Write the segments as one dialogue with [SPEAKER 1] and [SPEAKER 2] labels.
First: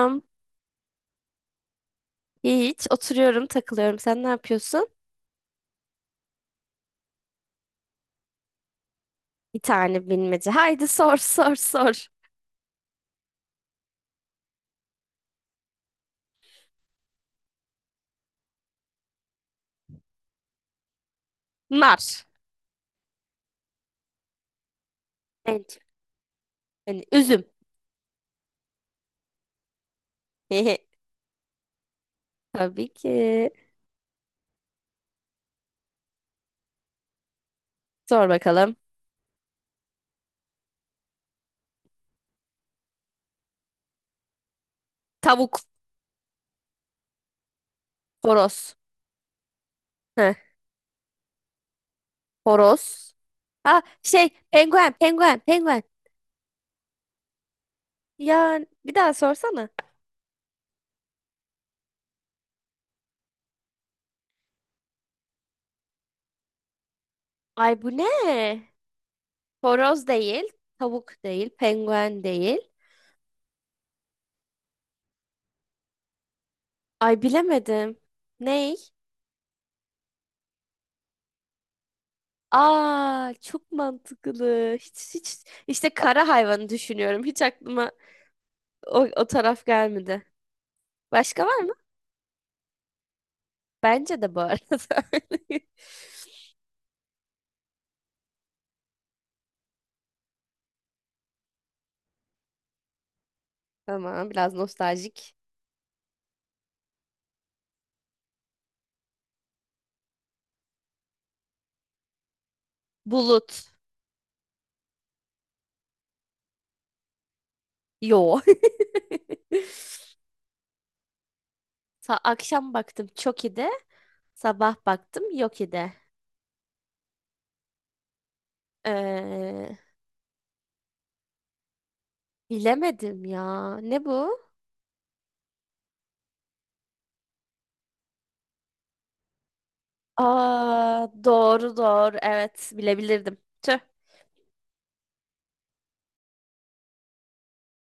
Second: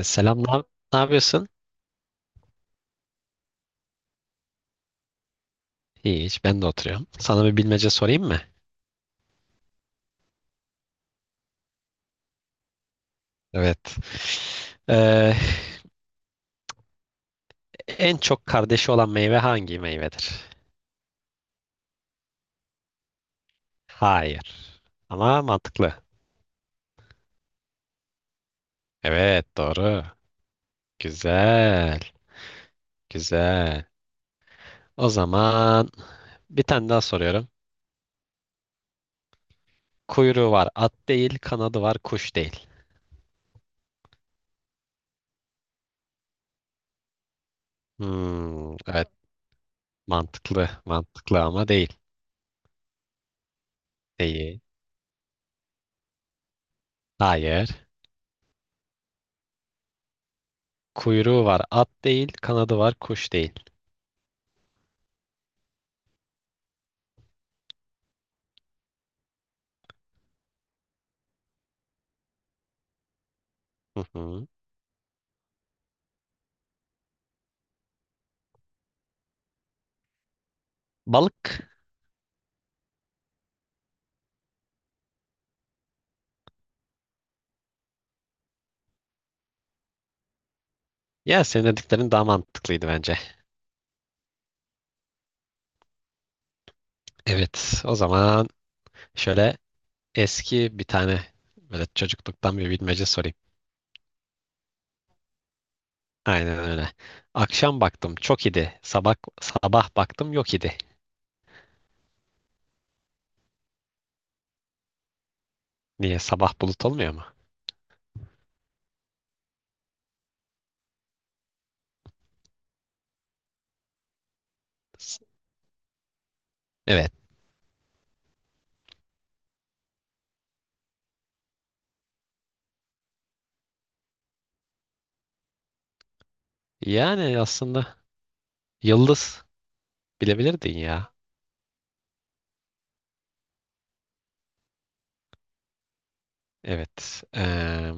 [SPEAKER 1] Selam, ne yapıyorsun?
[SPEAKER 2] Hiç oturuyorum, takılıyorum. Sen ne yapıyorsun?
[SPEAKER 1] İyi, hiç ben de oturuyorum. Sana bir bilmece sorayım mı?
[SPEAKER 2] Bir tane bilmece. Haydi sor sor.
[SPEAKER 1] Evet. Ee, En çok kardeşi olan meyve hangi meyvedir?
[SPEAKER 2] Nar.
[SPEAKER 1] Hayır. Ama
[SPEAKER 2] Evet.
[SPEAKER 1] mantıklı.
[SPEAKER 2] Yani üzüm.
[SPEAKER 1] Evet, doğru. Güzel,
[SPEAKER 2] Tabii ki.
[SPEAKER 1] güzel. O zaman bir tane daha soruyorum.
[SPEAKER 2] Sor bakalım.
[SPEAKER 1] Kuyruğu var at değil, kanadı var kuş değil.
[SPEAKER 2] Tavuk.
[SPEAKER 1] Hmm,
[SPEAKER 2] Horoz.
[SPEAKER 1] evet,
[SPEAKER 2] Heh,
[SPEAKER 1] mantıklı, mantıklı ama değil.
[SPEAKER 2] horoz. Ha şey
[SPEAKER 1] Değil.
[SPEAKER 2] penguen penguen.
[SPEAKER 1] Hayır.
[SPEAKER 2] Ya bir daha sorsana.
[SPEAKER 1] Kuyruğu var at değil, kanadı var kuş değil.
[SPEAKER 2] Ay bu ne? Horoz değil. Tavuk değil. Penguen değil.
[SPEAKER 1] Hı hı.
[SPEAKER 2] Ay bilemedim. Ne?
[SPEAKER 1] Balık.
[SPEAKER 2] Aa çok mantıklı. Hiç işte kara hayvanı düşünüyorum. Hiç aklıma o taraf gelmedi.
[SPEAKER 1] Ya
[SPEAKER 2] Başka var
[SPEAKER 1] senin
[SPEAKER 2] mı?
[SPEAKER 1] dediklerin daha mantıklıydı bence.
[SPEAKER 2] Bence de bu arada.
[SPEAKER 1] Evet, o zaman şöyle eski bir tane böyle çocukluktan bir bilmece sorayım.
[SPEAKER 2] Tamam, biraz nostaljik.
[SPEAKER 1] Aynen öyle. Akşam baktım çok idi. Sabah baktım yok idi.
[SPEAKER 2] Bulut.
[SPEAKER 1] Niye sabah bulut olmuyor mu?
[SPEAKER 2] Yo. Akşam baktım çok iyi de sabah
[SPEAKER 1] S-
[SPEAKER 2] baktım yok idi.
[SPEAKER 1] Evet.
[SPEAKER 2] Ee, bilemedim ya. Ne bu?
[SPEAKER 1] Yani aslında yıldız bilebilirdin
[SPEAKER 2] Aa
[SPEAKER 1] ya.
[SPEAKER 2] doğru doğru, evet bilebilirdim. Tüh.
[SPEAKER 1] Evet. Eee,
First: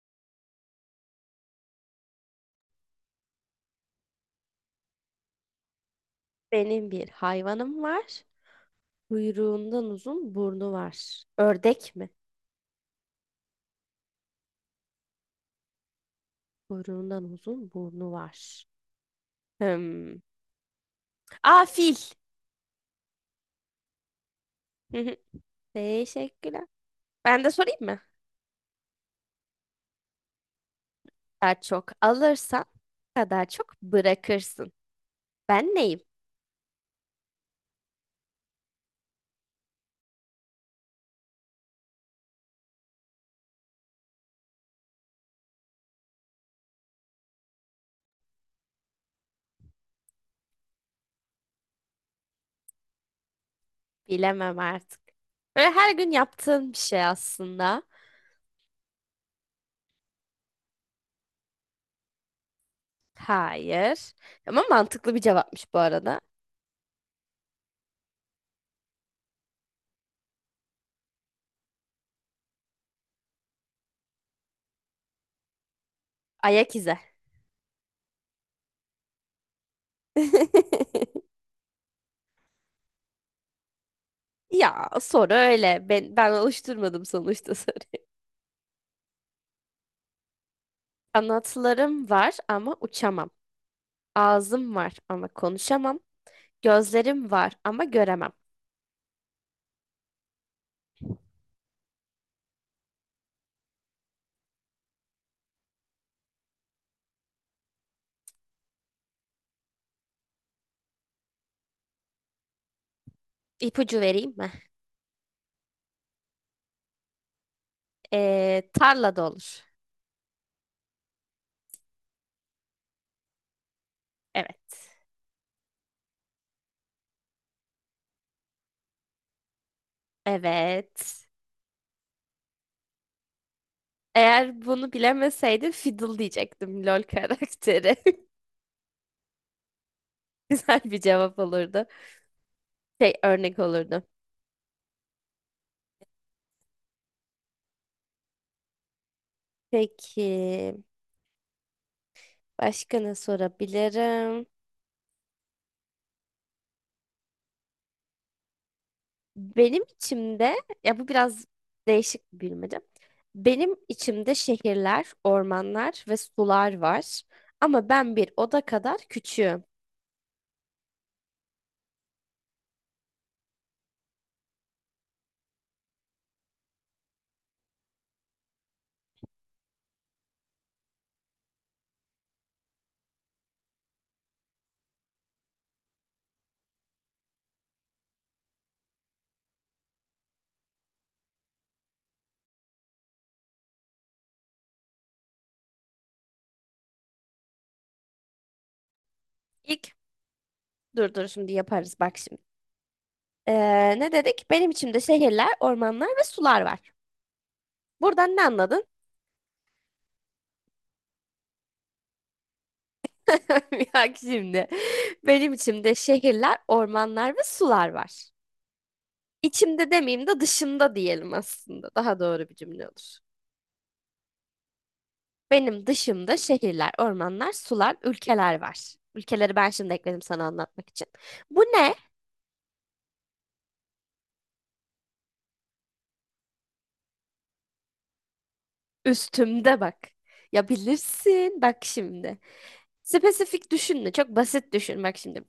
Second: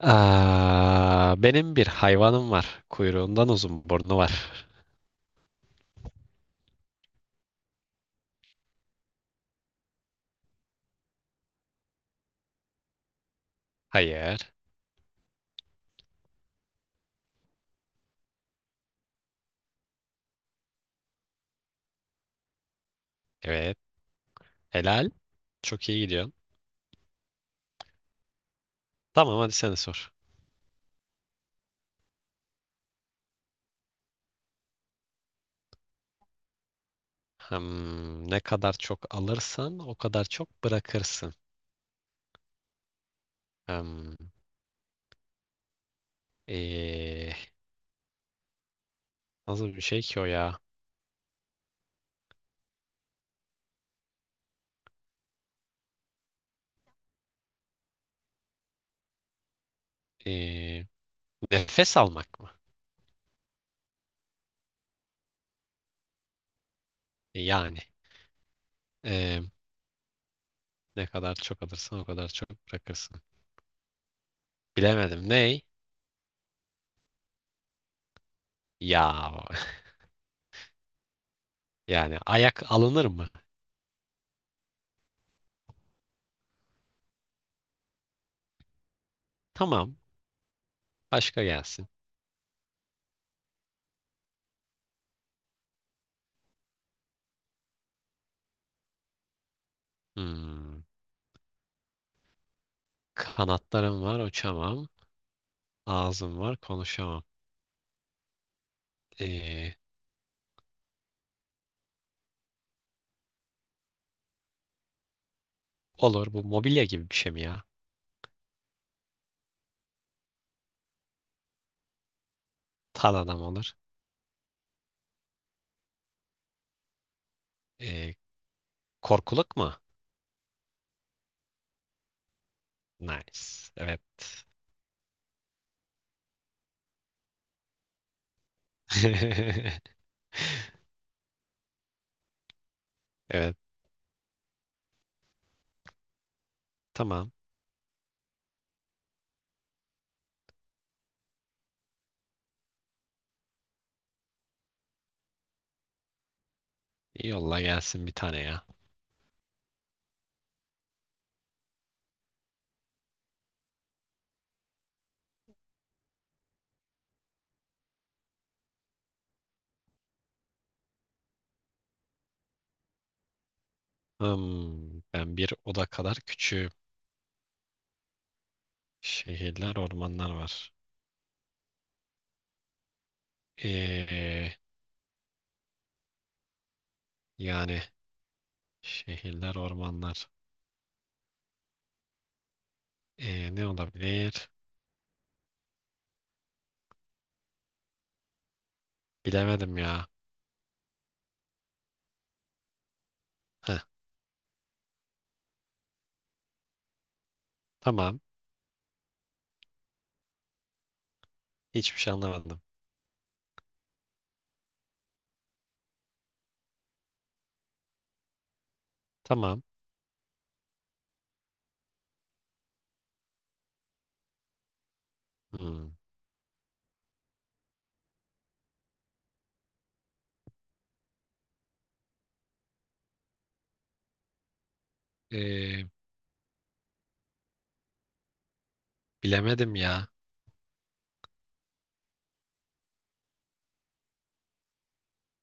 [SPEAKER 1] aa, Benim bir hayvanım var. Kuyruğundan uzun burnu var.
[SPEAKER 2] Benim bir hayvanım var. Kuyruğundan uzun burnu var. Ördek mi?
[SPEAKER 1] Hayır.
[SPEAKER 2] Kuyruğundan uzun burnu var. Hmm. Aa, fil.
[SPEAKER 1] Evet. Helal. Çok iyi gidiyorsun.
[SPEAKER 2] Teşekkürler. Ben de sorayım mı?
[SPEAKER 1] Tamam, hadi sen de sor.
[SPEAKER 2] Daha çok alırsan kadar çok bırakırsın. Ben neyim?
[SPEAKER 1] Hmm, ne kadar çok alırsan o kadar çok bırakırsın. Hmm, ee, Nasıl bir şey ki o ya?
[SPEAKER 2] Bilemem artık. Böyle her gün yaptığın bir şey aslında.
[SPEAKER 1] Ee, Nefes almak mı?
[SPEAKER 2] Hayır. Ama mantıklı bir cevapmış bu arada.
[SPEAKER 1] Yani ee, ne kadar çok alırsan o kadar çok bırakırsın. Bilemedim. Ney?
[SPEAKER 2] Ayak izi.
[SPEAKER 1] Ya yani ayak alınır mı?
[SPEAKER 2] Ya soru öyle. Ben oluşturmadım sonuçta soruyu.
[SPEAKER 1] Tamam. Başka gelsin.
[SPEAKER 2] Kanatlarım var ama uçamam. Ağzım var ama konuşamam. Gözlerim var ama göremem.
[SPEAKER 1] Hmm, kanatlarım var uçamam. Ağzım var konuşamam. Ee,
[SPEAKER 2] İpucu vereyim mi?
[SPEAKER 1] olur, bu mobilya gibi bir şey mi ya?
[SPEAKER 2] Tarlada olur.
[SPEAKER 1] Tan adam olur.
[SPEAKER 2] Evet.
[SPEAKER 1] Ee, Korkuluk mu?
[SPEAKER 2] Evet.
[SPEAKER 1] Nice. Evet.
[SPEAKER 2] Eğer bunu bilemeseydim fiddle diyecektim, LOL karakteri. Güzel bir cevap olurdu. Şey örnek
[SPEAKER 1] Evet.
[SPEAKER 2] olurdu.
[SPEAKER 1] Tamam.
[SPEAKER 2] Peki başka ne sorabilirim?
[SPEAKER 1] Yolla gelsin bir tane ya.
[SPEAKER 2] Benim içimde, ya bu biraz değişik bir bilmece. Benim içimde şehirler, ormanlar ve sular var. Ama ben bir oda kadar küçüğüm.
[SPEAKER 1] Hmm, ben bir oda kadar küçüğüm. Şehirler, ormanlar var. Ee, Yani şehirler, ormanlar. Ne olabilir? Bilemedim
[SPEAKER 2] İlk
[SPEAKER 1] ya.
[SPEAKER 2] dur şimdi yaparız bak şimdi.
[SPEAKER 1] Heh,
[SPEAKER 2] Ne dedik? Benim içimde şehirler, ormanlar ve sular var.
[SPEAKER 1] tamam.
[SPEAKER 2] Buradan ne anladın?
[SPEAKER 1] Hiçbir şey anlamadım.
[SPEAKER 2] Bak şimdi. Benim içimde şehirler, ormanlar ve sular var.
[SPEAKER 1] Tamam.
[SPEAKER 2] İçimde demeyeyim de dışımda diyelim aslında. Daha doğru bir cümle olur. Benim
[SPEAKER 1] Hmm.
[SPEAKER 2] dışımda şehirler, ormanlar, sular, ülkeler var. Ülkeleri ben şimdi ekledim sana anlatmak için. Bu ne?
[SPEAKER 1] Ee,
[SPEAKER 2] Üstümde
[SPEAKER 1] Bilemedim
[SPEAKER 2] bak.
[SPEAKER 1] ya.
[SPEAKER 2] Ya bilirsin bak şimdi. Spesifik düşünme, çok basit düşün bak şimdi.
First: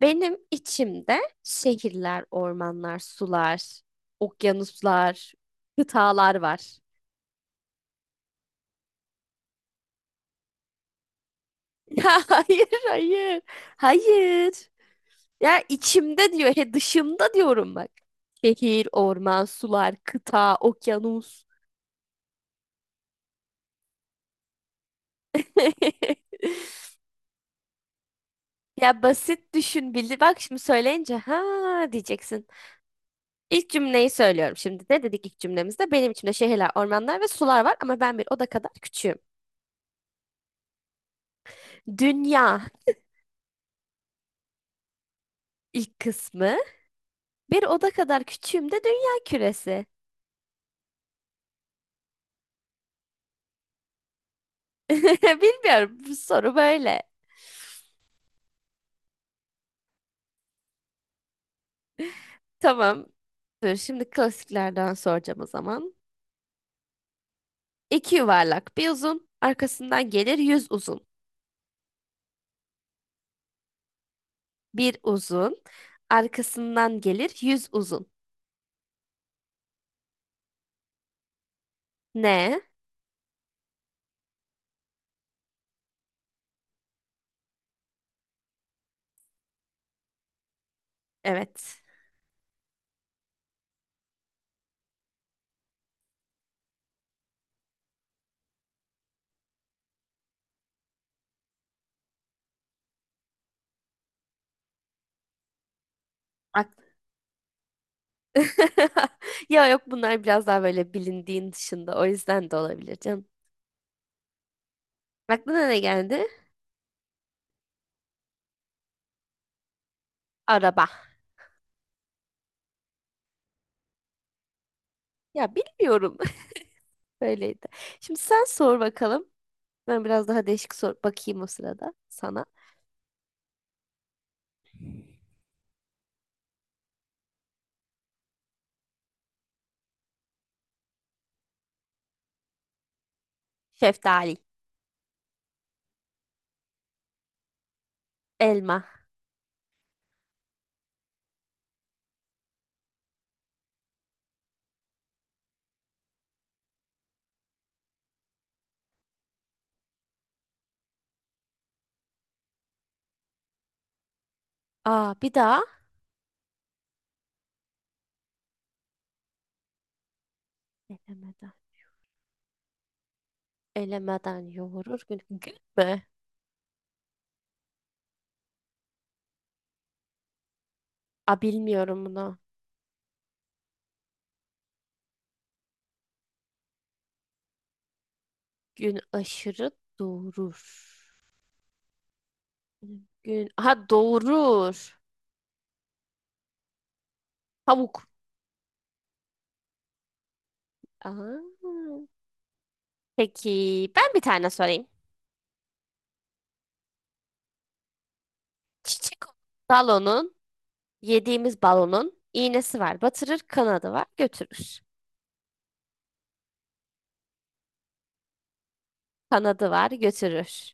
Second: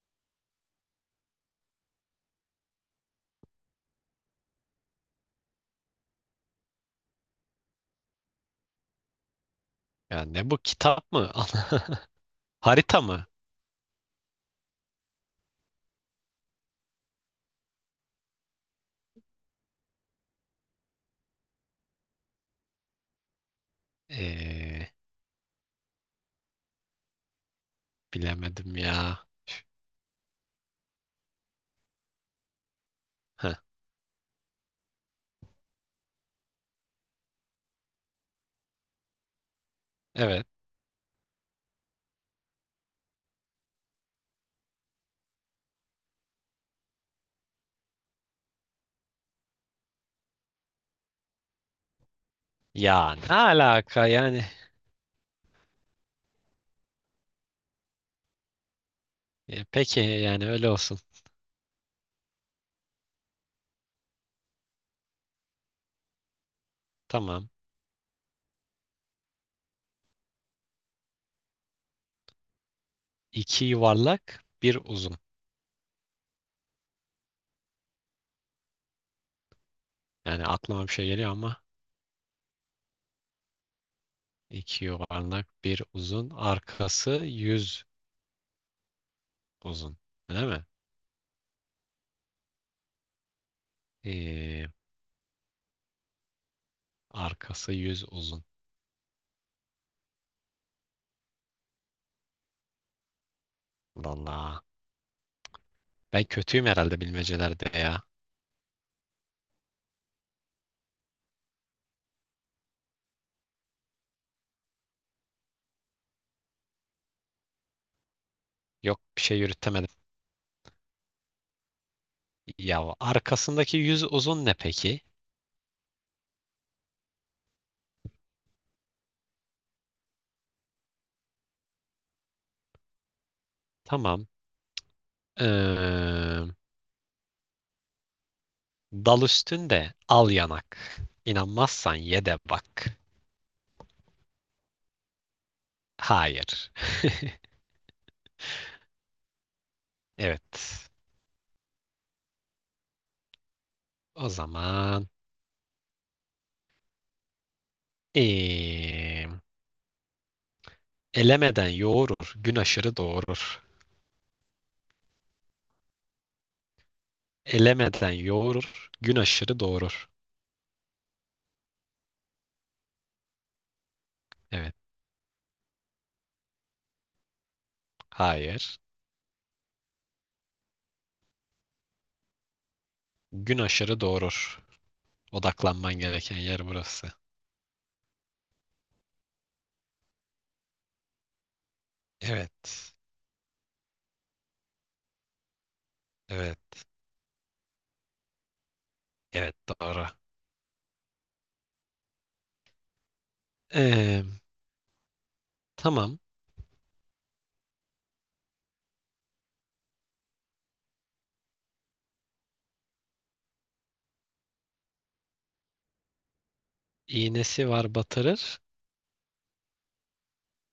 [SPEAKER 2] Benim içimde şehirler, ormanlar, sular, okyanuslar, kıtalar var.
[SPEAKER 1] Ya ne bu, kitap mı?
[SPEAKER 2] Ya hayır,
[SPEAKER 1] Harita mı?
[SPEAKER 2] hayır. Hayır. Ya içimde diyor, he dışımda diyorum bak. Şehir, orman, sular, kıta, okyanus.
[SPEAKER 1] Ee, Bilemedim
[SPEAKER 2] Ya
[SPEAKER 1] ya.
[SPEAKER 2] basit düşün bildi. Bak şimdi söyleyince ha diyeceksin.
[SPEAKER 1] Heh,
[SPEAKER 2] İlk cümleyi söylüyorum şimdi. Ne dedik ilk cümlemizde? Benim içimde şehirler, ormanlar ve sular var ama ben bir oda kadar küçüğüm.
[SPEAKER 1] evet.
[SPEAKER 2] Dünya, ilk kısmı. Bir oda kadar küçüğüm de dünya küresi.
[SPEAKER 1] Ya ne alaka yani?
[SPEAKER 2] Bilmiyorum, bu soru böyle.
[SPEAKER 1] E, peki yani öyle olsun.
[SPEAKER 2] Tamam. Dur şimdi klasiklerden soracağım o zaman.
[SPEAKER 1] Tamam.
[SPEAKER 2] İki yuvarlak bir uzun, arkasından gelir yüz uzun.
[SPEAKER 1] İki yuvarlak, bir
[SPEAKER 2] Bir
[SPEAKER 1] uzun.
[SPEAKER 2] uzun, arkasından gelir yüz uzun.
[SPEAKER 1] Yani aklıma bir şey geliyor ama
[SPEAKER 2] Ne?
[SPEAKER 1] iki yuvarlak, bir uzun. Arkası yüz uzun. Değil mi?
[SPEAKER 2] Evet.
[SPEAKER 1] Ee, Arkası yüz uzun. Vallahi. Ben kötüyüm
[SPEAKER 2] Ak-
[SPEAKER 1] herhalde bilmecelerde ya.
[SPEAKER 2] Ya yok, bunlar biraz daha böyle bilindiğin dışında. O yüzden de olabilir canım. Aklına ne geldi?
[SPEAKER 1] Yok, bir şey yürütemedim.
[SPEAKER 2] Araba.
[SPEAKER 1] Ya arkasındaki yüz uzun ne peki?
[SPEAKER 2] Ya bilmiyorum. Böyleydi. Şimdi sen sor bakalım. Ben biraz daha değişik sor bakayım o sırada sana.
[SPEAKER 1] Tamam. Ee, Dal üstünde al yanak. İnanmazsan ye de bak.
[SPEAKER 2] Şeftali.
[SPEAKER 1] Hayır.
[SPEAKER 2] Elma.
[SPEAKER 1] Evet. O zaman eee, elemeden yoğurur, gün aşırı doğurur.
[SPEAKER 2] Aa, bir daha.
[SPEAKER 1] Elemeden yoğurur, gün aşırı doğurur.
[SPEAKER 2] Elemeden. Elemeden
[SPEAKER 1] Evet.
[SPEAKER 2] yoğurur gün. Gün mü?
[SPEAKER 1] Hayır.
[SPEAKER 2] Aa, bilmiyorum bunu.
[SPEAKER 1] Gün aşırı doğurur. Odaklanman gereken yer burası.
[SPEAKER 2] Gün aşırı doğurur.
[SPEAKER 1] Evet.
[SPEAKER 2] Gün. Ha, doğurur.
[SPEAKER 1] Evet.
[SPEAKER 2] Pamuk.
[SPEAKER 1] Evet, doğru.
[SPEAKER 2] Aa. Peki ben bir
[SPEAKER 1] Eee,
[SPEAKER 2] tane sorayım.
[SPEAKER 1] tamam.
[SPEAKER 2] Çiçek balonun, yediğimiz balonun iğnesi var. Batırır, kanadı var, götürür.
[SPEAKER 1] İğnesi var batırır.
[SPEAKER 2] Kanadı var, götürür.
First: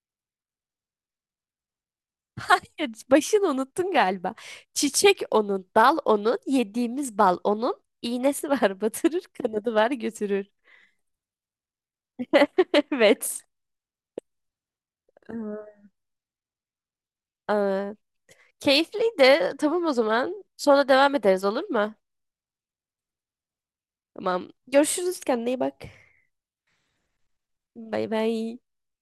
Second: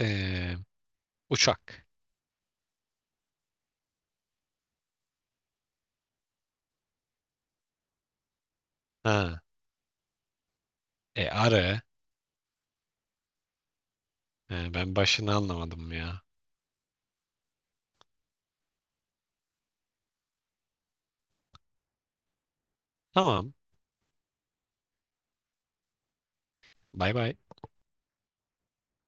[SPEAKER 1] Eee, Uçak.
[SPEAKER 2] Hayır, başını unuttun galiba. Çiçek onun, dal onun, yediğimiz bal onun, iğnesi var, batırır,
[SPEAKER 1] Ha.
[SPEAKER 2] kanadı var, götürür.
[SPEAKER 1] E, arı.
[SPEAKER 2] Evet.
[SPEAKER 1] Ben başını
[SPEAKER 2] Ee,
[SPEAKER 1] anlamadım ya.
[SPEAKER 2] Aa, keyifliydi. Tamam o zaman. Sonra devam ederiz olur mu?
[SPEAKER 1] Tamam.
[SPEAKER 2] Tamam. Görüşürüz. Kendine iyi bak.
[SPEAKER 1] Bay bay.
[SPEAKER 2] Bay bay.